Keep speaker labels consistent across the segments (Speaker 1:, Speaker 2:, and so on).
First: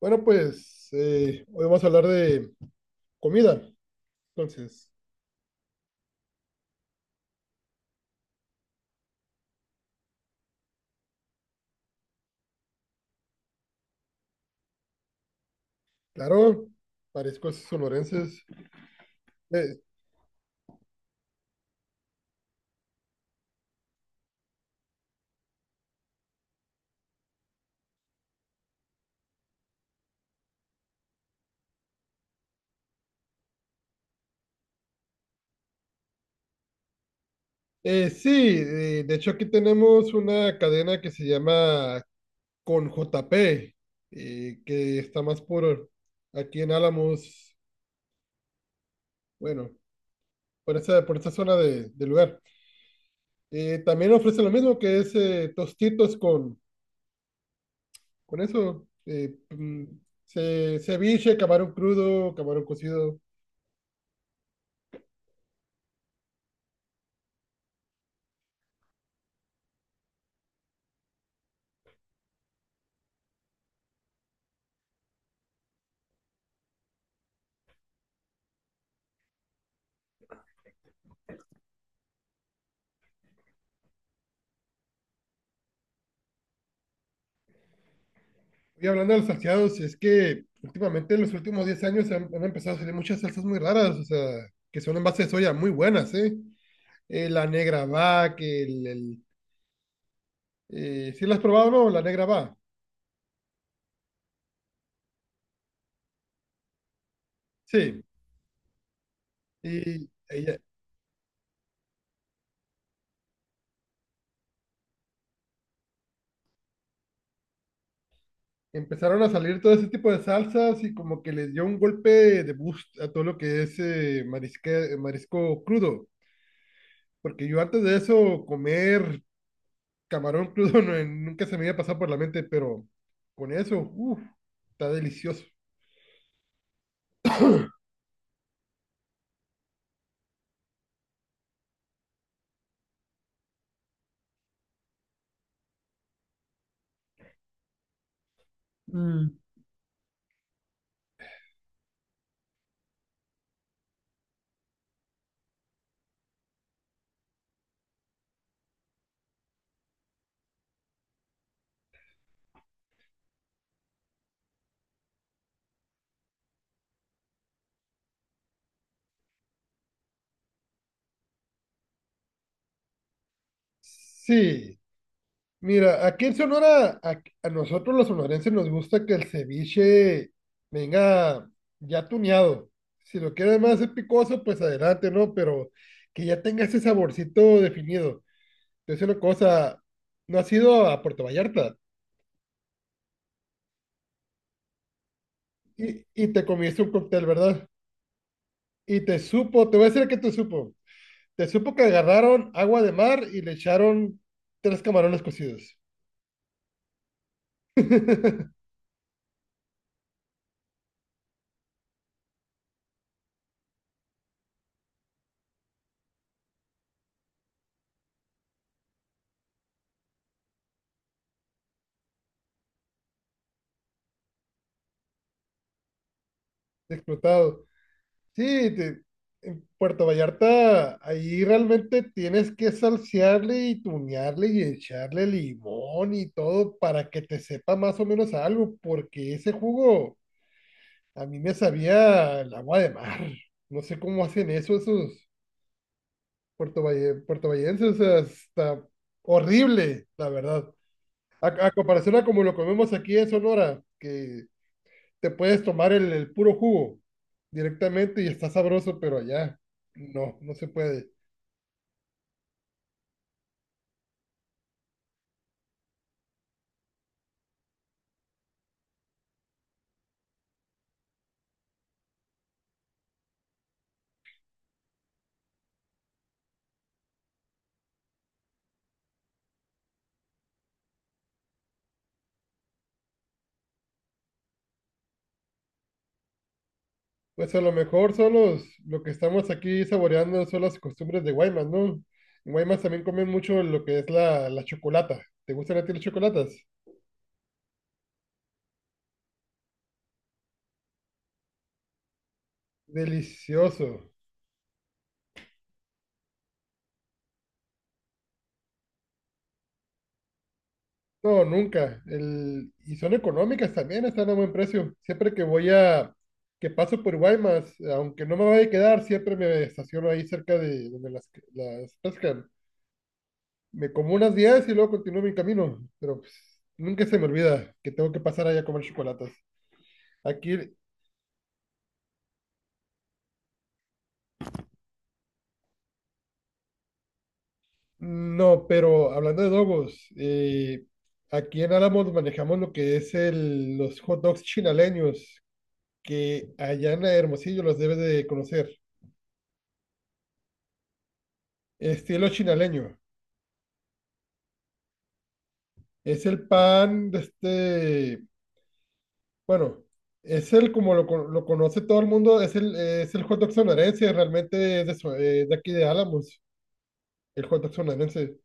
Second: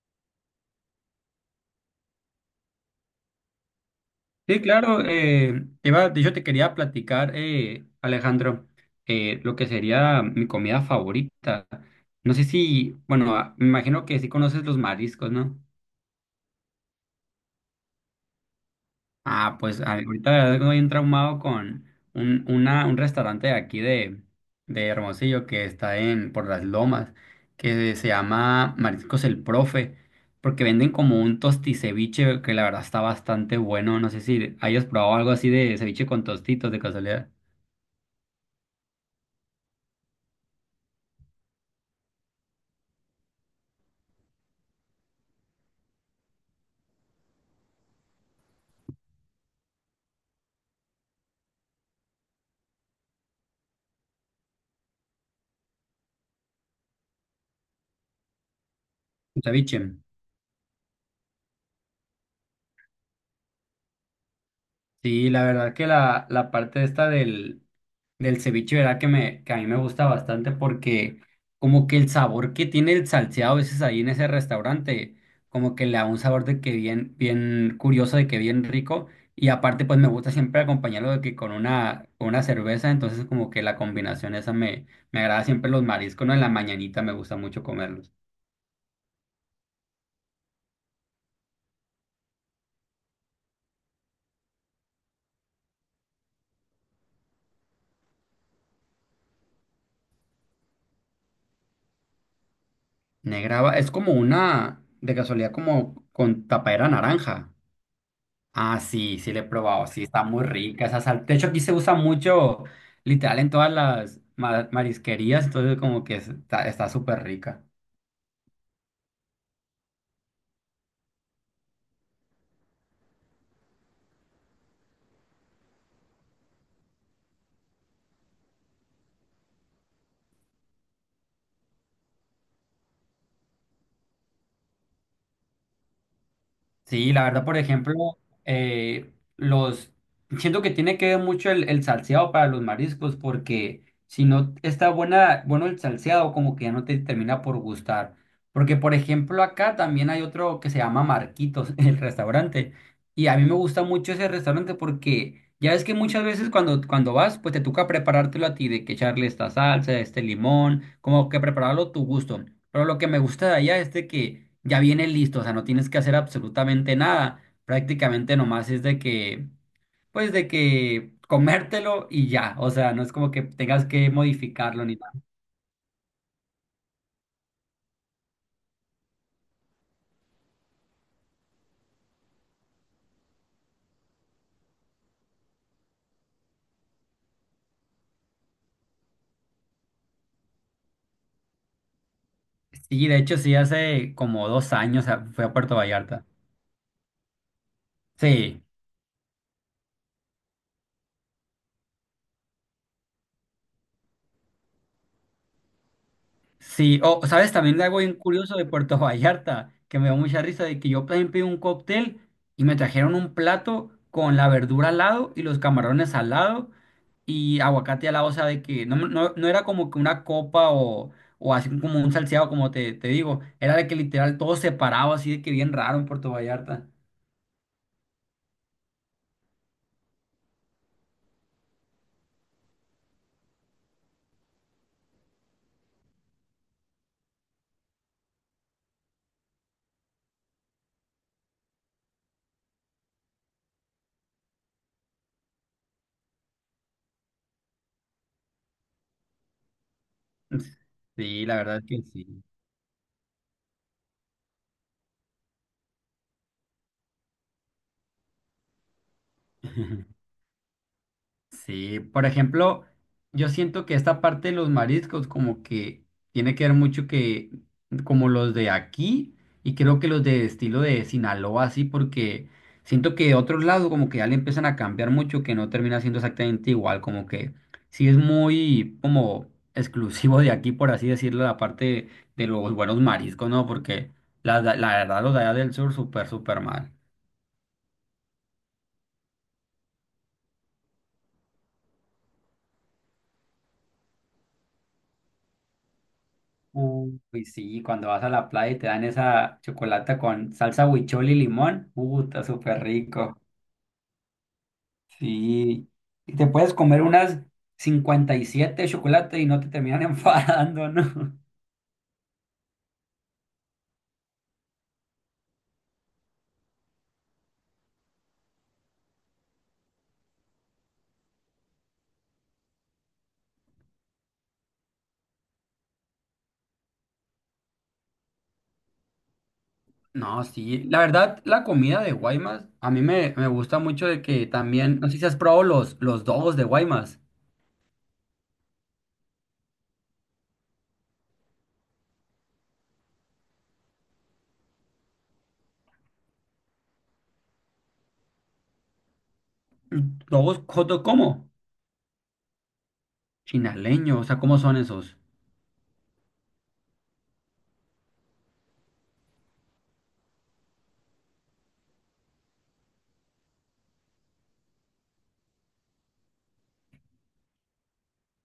Speaker 1: Bueno, pues hoy vamos a hablar de comida.
Speaker 2: Sí,
Speaker 1: Entonces,
Speaker 2: claro, iba, de hecho te quería platicar, Alejandro, lo que sería mi comida favorita. No sé si, bueno, me imagino que sí conoces los mariscos, ¿no?
Speaker 1: claro, mariscos sonorenses.
Speaker 2: Ah,
Speaker 1: Eh,
Speaker 2: pues ahorita la verdad que estoy bien traumado con un restaurante de aquí de Hermosillo que está en por las Lomas, que se llama Mariscos el Profe, porque venden como un tosticeviche que la verdad está bastante bueno. No sé si hayas probado algo así de ceviche con tostitos de casualidad.
Speaker 1: eh, sí, de hecho aquí tenemos una cadena que se llama Con JP, que está más por aquí en Álamos, bueno, por esa zona del lugar. También ofrece lo mismo que es tostitos con eso,
Speaker 2: Ceviche.
Speaker 1: ceviche, camarón crudo, camarón cocido.
Speaker 2: Sí, la verdad que la parte esta del ceviche, verdad que me, que a mí me gusta bastante porque como que el sabor que tiene el salseado a veces ahí en ese restaurante, como que le da un sabor de que bien, bien curioso, de que bien rico. Y aparte, pues me gusta siempre acompañarlo de que con una cerveza, entonces como que la combinación esa me agrada siempre los mariscos, ¿no? En la mañanita me gusta mucho comerlos.
Speaker 1: Y hablando de los salteados, es que últimamente en los últimos 10 años han empezado a salir muchas salsas muy raras, o sea, que son en base de soya muy buenas, ¿eh? La negra va, ¿sí la has probado o no? La negra va,
Speaker 2: Negraba, es como una, de casualidad, como con tapadera naranja.
Speaker 1: sí.
Speaker 2: Ah, sí, sí le he probado, sí,
Speaker 1: Y
Speaker 2: está muy
Speaker 1: ella-
Speaker 2: rica esa sal. De hecho, aquí se usa mucho, literal, en todas las marisquerías, entonces como que está súper rica.
Speaker 1: Empezaron a salir todo ese tipo de salsas y como que les dio un golpe de boost a todo lo que es marisco crudo, porque yo antes de eso comer camarón crudo nunca se me había pasado por la mente, pero con eso, uff, está delicioso.
Speaker 2: Sí, la verdad, por ejemplo, los siento que tiene que ver mucho el salseado para los mariscos, porque si no está buena, bueno el salseado, como que ya no te termina por gustar. Porque, por ejemplo, acá también hay otro que se llama Marquitos, el restaurante. Y a mí me gusta mucho ese restaurante porque ya ves que muchas veces cuando vas, pues te toca preparártelo a ti, de que echarle esta salsa, este limón, como que prepararlo a tu gusto. Pero lo que me gusta de allá es de que ya viene listo, o sea, no tienes que hacer absolutamente nada. Prácticamente nomás es de que, pues de que comértelo y ya. O sea, no es como que tengas que
Speaker 1: Sí,
Speaker 2: modificarlo ni nada.
Speaker 1: mira, aquí en Sonora, a nosotros los sonorenses nos gusta que el ceviche venga ya tuneado. Si lo quieres más picoso, pues adelante, ¿no? Pero que ya tenga ese saborcito definido. Es una cosa, no has ido a Puerto Vallarta
Speaker 2: Sí, de hecho, sí, hace como dos años fui a Puerto Vallarta.
Speaker 1: y te comiste un cóctel, ¿verdad?
Speaker 2: Sí,
Speaker 1: Y te supo, te voy a decir que te supo. Te supo que agarraron agua de mar y le echaron 3 camarones cocidos.
Speaker 2: sí. O, ¿sabes? También algo bien curioso de Puerto Vallarta, que me dio mucha risa, de que yo también pedí un cóctel y me trajeron un plato con la verdura al lado y los camarones al lado, y aguacate al lado, o sea, de que no, no, no era como que una copa o así como un salseado, como te digo, era de que literal todo separado, así de que bien raro en Puerto Vallarta.
Speaker 1: Explotado. Sí, te- en Puerto Vallarta, ahí realmente tienes que salsearle y tunearle y echarle limón y todo para que te sepa más o menos algo, porque ese jugo a mí me sabía el agua de mar. No sé cómo hacen eso esos puertovallenses, o sea, está horrible, la verdad.
Speaker 2: Sí, la
Speaker 1: A
Speaker 2: verdad es que
Speaker 1: comparación a como
Speaker 2: sí.
Speaker 1: lo comemos aquí en Sonora, que te puedes tomar el puro jugo directamente y está sabroso, pero allá no, no se puede.
Speaker 2: Sí, por ejemplo, yo siento que esta parte de los mariscos como que tiene que ver mucho que como los de aquí y creo que los de estilo de Sinaloa así porque siento que de otros lados como que ya le empiezan a cambiar mucho que no termina siendo exactamente igual, como que sí es muy como exclusivo de aquí por así decirlo la parte de los buenos mariscos, ¿no? Porque la verdad los de allá del sur súper súper mal.
Speaker 1: Pues a lo mejor son los, lo que estamos aquí saboreando son las costumbres de Guaymas, ¿no? En Guaymas también comen mucho lo que es la chocolata. ¿Te gustan a ti las chocolatas?
Speaker 2: Uy, pues sí, cuando vas a la playa y te dan esa chocolata con salsa huichol y limón, está súper rico.
Speaker 1: Delicioso.
Speaker 2: Sí, y te puedes comer unas 57 chocolates y no te terminan enfadando, ¿no?
Speaker 1: No, nunca. El, y son económicas también, están a buen precio. Siempre que voy a, que paso por Guaymas, aunque no me vaya a quedar, siempre me estaciono ahí cerca de donde las pescan. Me como unas 10 y luego continúo mi camino, pero pues, nunca se me olvida que tengo que pasar allá a comer chocolates.
Speaker 2: No,
Speaker 1: Aquí,
Speaker 2: sí, la verdad, la comida de Guaymas, a mí me gusta mucho de que también, no sé si has probado los dogos de Guaymas.
Speaker 1: no, pero hablando de dogos, aquí en Álamos manejamos lo que es los hot dogs chinaleños, que allá en Hermosillo los debes de conocer.
Speaker 2: ¿Dogos cómo?
Speaker 1: Estilo chinaleño.
Speaker 2: Chinaleño, o sea, ¿cómo son esos?
Speaker 1: Es el pan de este, bueno, es el como lo conoce todo el mundo, es es el hot dog sonorense, realmente es de aquí de Álamos, el hot dog sonorense.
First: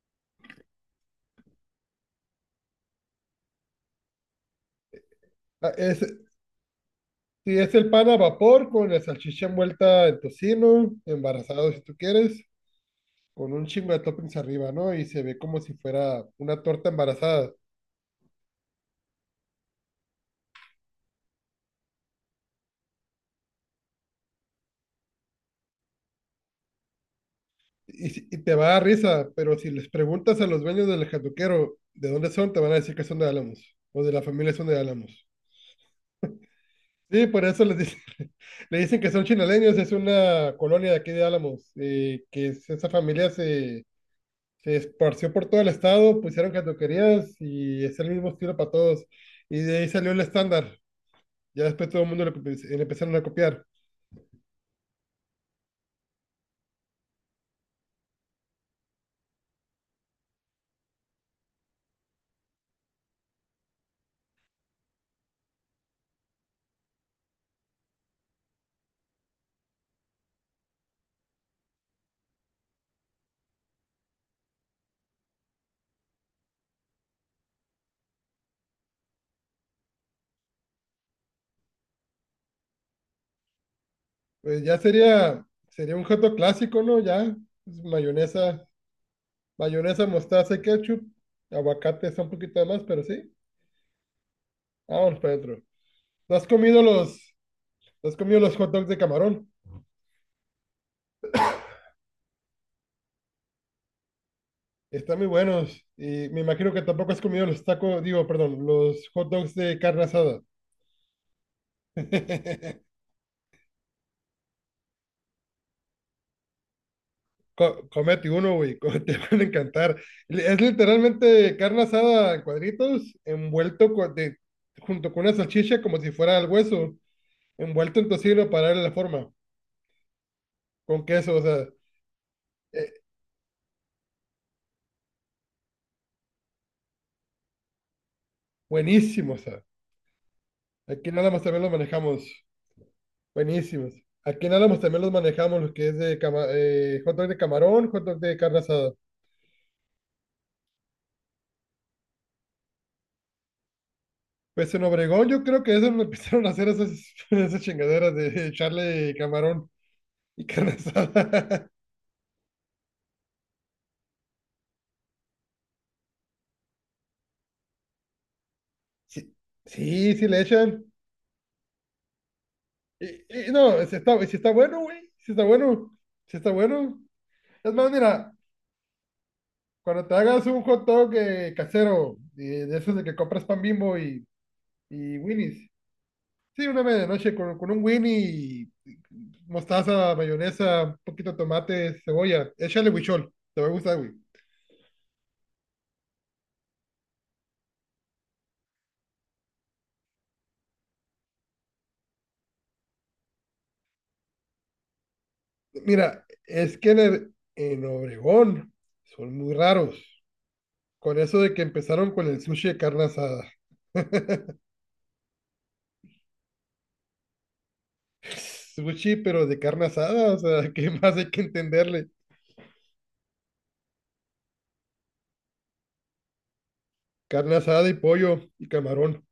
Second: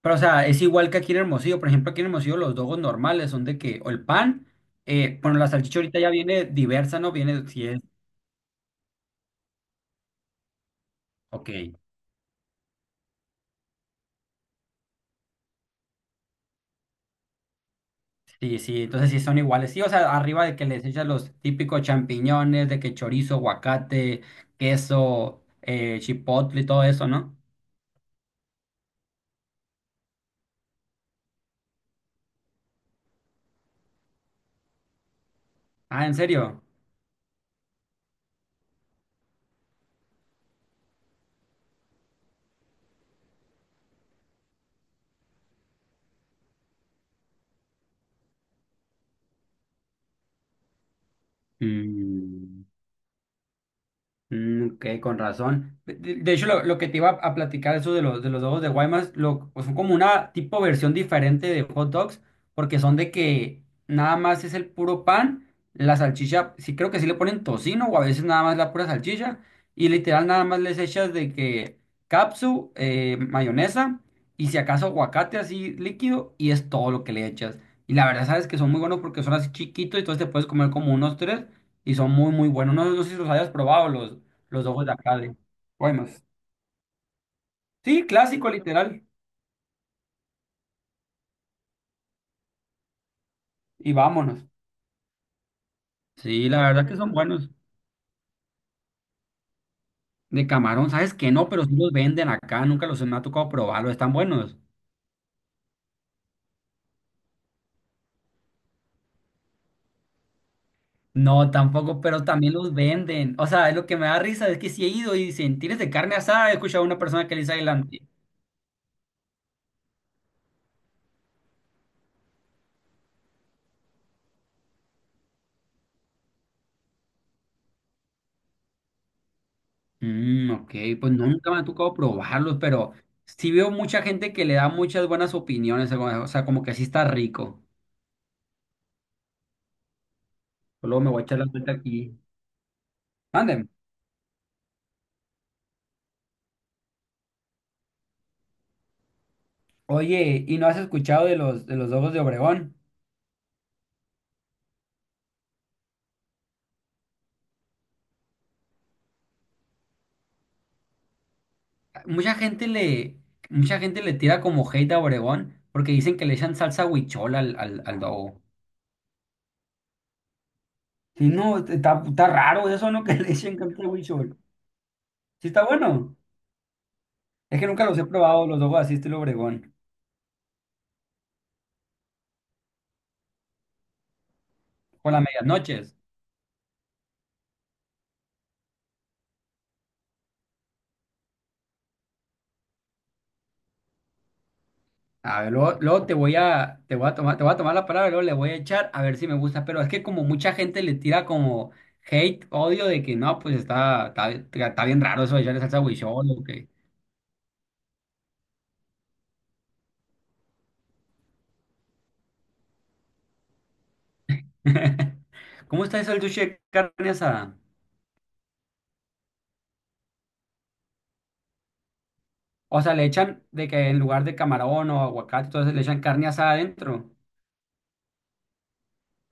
Speaker 2: Pero, o sea, es igual que aquí en Hermosillo. Por ejemplo, aquí en Hermosillo los dogos normales son de que, o el pan, bueno, la
Speaker 1: Ah,
Speaker 2: salchicha ahorita
Speaker 1: Es,
Speaker 2: ya viene diversa, ¿no? Viene,
Speaker 1: sí,
Speaker 2: si
Speaker 1: es
Speaker 2: es,
Speaker 1: el pan a vapor con la salchicha envuelta en tocino,
Speaker 2: ok,
Speaker 1: embarazado si tú quieres, con un chingo de toppings arriba, ¿no? Y se ve como si fuera una torta embarazada.
Speaker 2: sí, sí, entonces sí son iguales. Sí, o sea, arriba de que les echas los típicos champiñones, de que chorizo, aguacate, queso, chipotle y todo eso, ¿no?
Speaker 1: Y, si- Y te va a dar risa, pero si les preguntas a los dueños del jatuquero de dónde son, te van a decir que son de Álamos, o de la familia son de Álamos.
Speaker 2: Ah, ¿en serio?
Speaker 1: Sí, por eso les dicen, le dicen que son chinaleños, es una colonia de aquí de Álamos, esa familia se Se esparció por todo el estado, pusieron cantoquerías y es el mismo estilo para todos. Y de ahí salió el estándar. Ya después todo el mundo
Speaker 2: Mm.
Speaker 1: le empezaron a copiar.
Speaker 2: Mm, ok, con razón. De, de hecho, lo que te iba a platicar, eso de de los dogos de Guaymas, lo, pues, son como una tipo versión diferente de hot dogs, porque son de que nada más es el puro pan, la salchicha, sí creo que sí le ponen tocino o a veces nada más la pura salchicha, y literal nada más les echas de que mayonesa, y si acaso aguacate así líquido, y es todo lo que le echas. Y la verdad, sabes que son muy buenos porque son así chiquitos, y entonces te puedes comer como unos tres, y son muy, muy buenos. No, no sé si los hayas probado los.
Speaker 1: Pues
Speaker 2: Los
Speaker 1: ya
Speaker 2: ojos de acá de
Speaker 1: sería, sería un hot
Speaker 2: Guaymas.
Speaker 1: dog clásico, ¿no? Ya, pues,
Speaker 2: Sí, clásico
Speaker 1: mayonesa,
Speaker 2: literal.
Speaker 1: mayonesa, mostaza y ketchup. Aguacate está un poquito de más, pero sí.
Speaker 2: Y vámonos.
Speaker 1: Vámonos para adentro. ¿No has
Speaker 2: Sí, la
Speaker 1: comido
Speaker 2: verdad que son
Speaker 1: los,
Speaker 2: buenos.
Speaker 1: ¿no has comido los hot dogs de camarón?
Speaker 2: De camarón, sabes que no, pero sí los venden acá. Nunca los me ha tocado probarlos. Están buenos.
Speaker 1: Están muy buenos. Y me imagino que tampoco has comido los tacos, digo, perdón, los hot dogs de carne asada.
Speaker 2: No, tampoco, pero también los venden. O sea, es lo que me da risa es que si he ido y dicen, ¿tienes de carne asada? He escuchado a una persona que le dice adelante.
Speaker 1: Comete uno, güey, te van a encantar. Es literalmente carne asada en cuadritos, junto con una salchicha como si fuera el hueso, envuelto en tocino para darle la forma,
Speaker 2: Mm, ok,
Speaker 1: con
Speaker 2: pues no,
Speaker 1: queso, o
Speaker 2: nunca me ha
Speaker 1: sea,
Speaker 2: tocado probarlos,
Speaker 1: eh,
Speaker 2: pero sí veo mucha gente que le da muchas buenas opiniones. O sea, como que sí está rico.
Speaker 1: buenísimo, o sea.
Speaker 2: Luego me
Speaker 1: Aquí
Speaker 2: voy a
Speaker 1: nada
Speaker 2: echar
Speaker 1: más
Speaker 2: la
Speaker 1: también los
Speaker 2: vuelta aquí.
Speaker 1: manejamos,
Speaker 2: Mande.
Speaker 1: buenísimos. Aquí nada más también los manejamos, los que es hot dog de camarón, hot dog de carne asada.
Speaker 2: Oye, ¿y no has escuchado de los Lobos de Obregón?
Speaker 1: Pues en Obregón yo creo que eso lo empezaron a hacer esas, esas chingaderas de echarle camarón y carne asada.
Speaker 2: Mucha gente le mucha gente le tira como hate a Obregón porque dicen que le echan salsa huichol al al Dogo.
Speaker 1: Sí, sí, sí le echan.
Speaker 2: Sí, no, está, está raro eso, ¿no? Que
Speaker 1: Y,
Speaker 2: le
Speaker 1: y
Speaker 2: echen
Speaker 1: no,
Speaker 2: salsa
Speaker 1: si está, si
Speaker 2: huichol.
Speaker 1: está bueno, güey. Si está
Speaker 2: Sí está
Speaker 1: bueno.
Speaker 2: bueno.
Speaker 1: Si está bueno.
Speaker 2: Es que
Speaker 1: Es
Speaker 2: nunca
Speaker 1: más,
Speaker 2: los he
Speaker 1: mira,
Speaker 2: probado los Dogos así estilo Obregón
Speaker 1: cuando te hagas un hot dog casero, de esos de que compras pan Bimbo
Speaker 2: con
Speaker 1: y
Speaker 2: las
Speaker 1: Winnie's.
Speaker 2: medianoches.
Speaker 1: Sí, una medianoche con un Winnie y mostaza, mayonesa, un poquito de tomate, cebolla. Échale huichol. Te va a gustar, güey.
Speaker 2: A ver, luego, luego te voy a tomar te voy a tomar la palabra, y luego le voy a echar a ver si me gusta, pero es que como mucha gente le tira como hate, odio de que no, pues está bien raro eso de echarle salsa
Speaker 1: Mira,
Speaker 2: huichol o que
Speaker 1: es que en, en Obregón son muy raros. Con eso de que empezaron con el sushi de carne asada.
Speaker 2: ¿Cómo está eso el sushi de carne asada?
Speaker 1: Pues pues sí, pero de carne asada, o sea, ¿qué más hay que entenderle?
Speaker 2: O sea, le echan de que en lugar de camarón o aguacate, entonces le echan carne asada adentro.
Speaker 1: Carne asada y pollo y camarón.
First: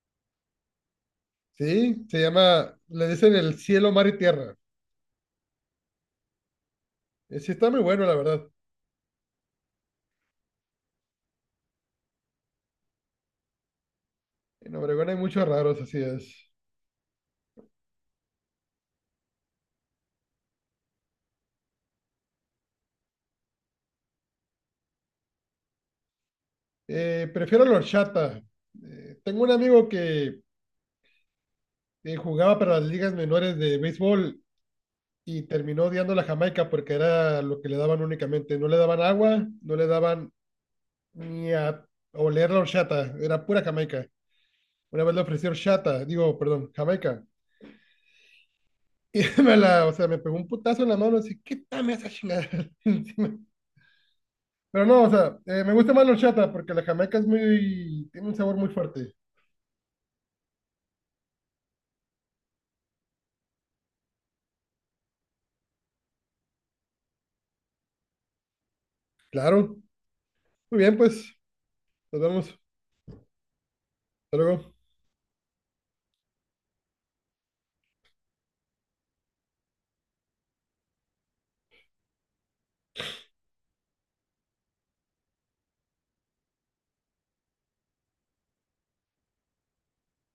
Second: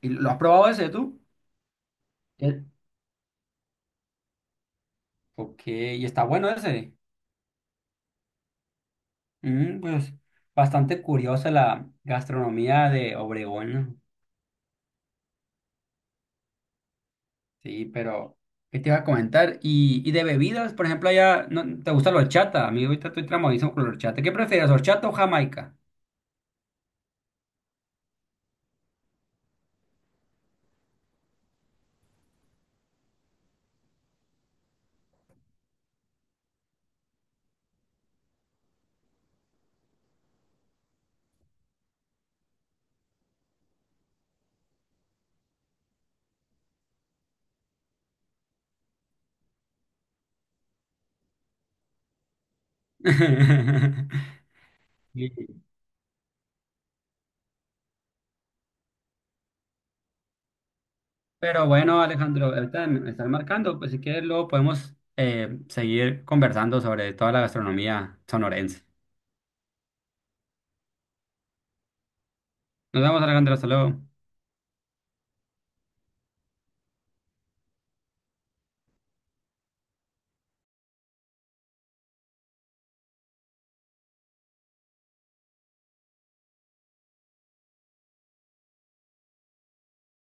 Speaker 2: ¿Y lo has probado ese tú?
Speaker 1: Sí, se
Speaker 2: Eh,
Speaker 1: llama, le dicen el cielo, mar y tierra.
Speaker 2: Ok, y está bueno ese.
Speaker 1: Sí, está muy bueno, la verdad.
Speaker 2: Mm, pues bastante curiosa la gastronomía de Obregón, ¿no?
Speaker 1: En Obregón hay muchos raros, así es.
Speaker 2: Sí, pero ¿qué te iba a comentar? Y de bebidas, por ejemplo, allá no, ¿te gusta la horchata? A mí ahorita estoy tramadísimo con la horchata. ¿Qué prefieres, horchata o jamaica?
Speaker 1: Prefiero la horchata. Tengo un amigo que jugaba para las ligas menores de béisbol y terminó odiando la Jamaica porque era lo que le daban únicamente. No le daban agua, no le daban ni a oler la horchata, era pura Jamaica. Una vez le ofreció horchata, digo, perdón, Jamaica. Y me la, o sea, me pegó un putazo en la mano, así, qué quítame esa chingada encima. Pero no, o
Speaker 2: Sí.
Speaker 1: sea, me gusta más la horchata porque la jamaica es muy, tiene un sabor muy fuerte.
Speaker 2: Pero bueno, Alejandro, ahorita me están marcando, pues si quieres luego podemos seguir conversando sobre toda la gastronomía sonorense.
Speaker 1: Claro. Muy bien, pues, nos vemos. Hasta
Speaker 2: Nos vemos, Alejandro, hasta luego.
Speaker 1: luego.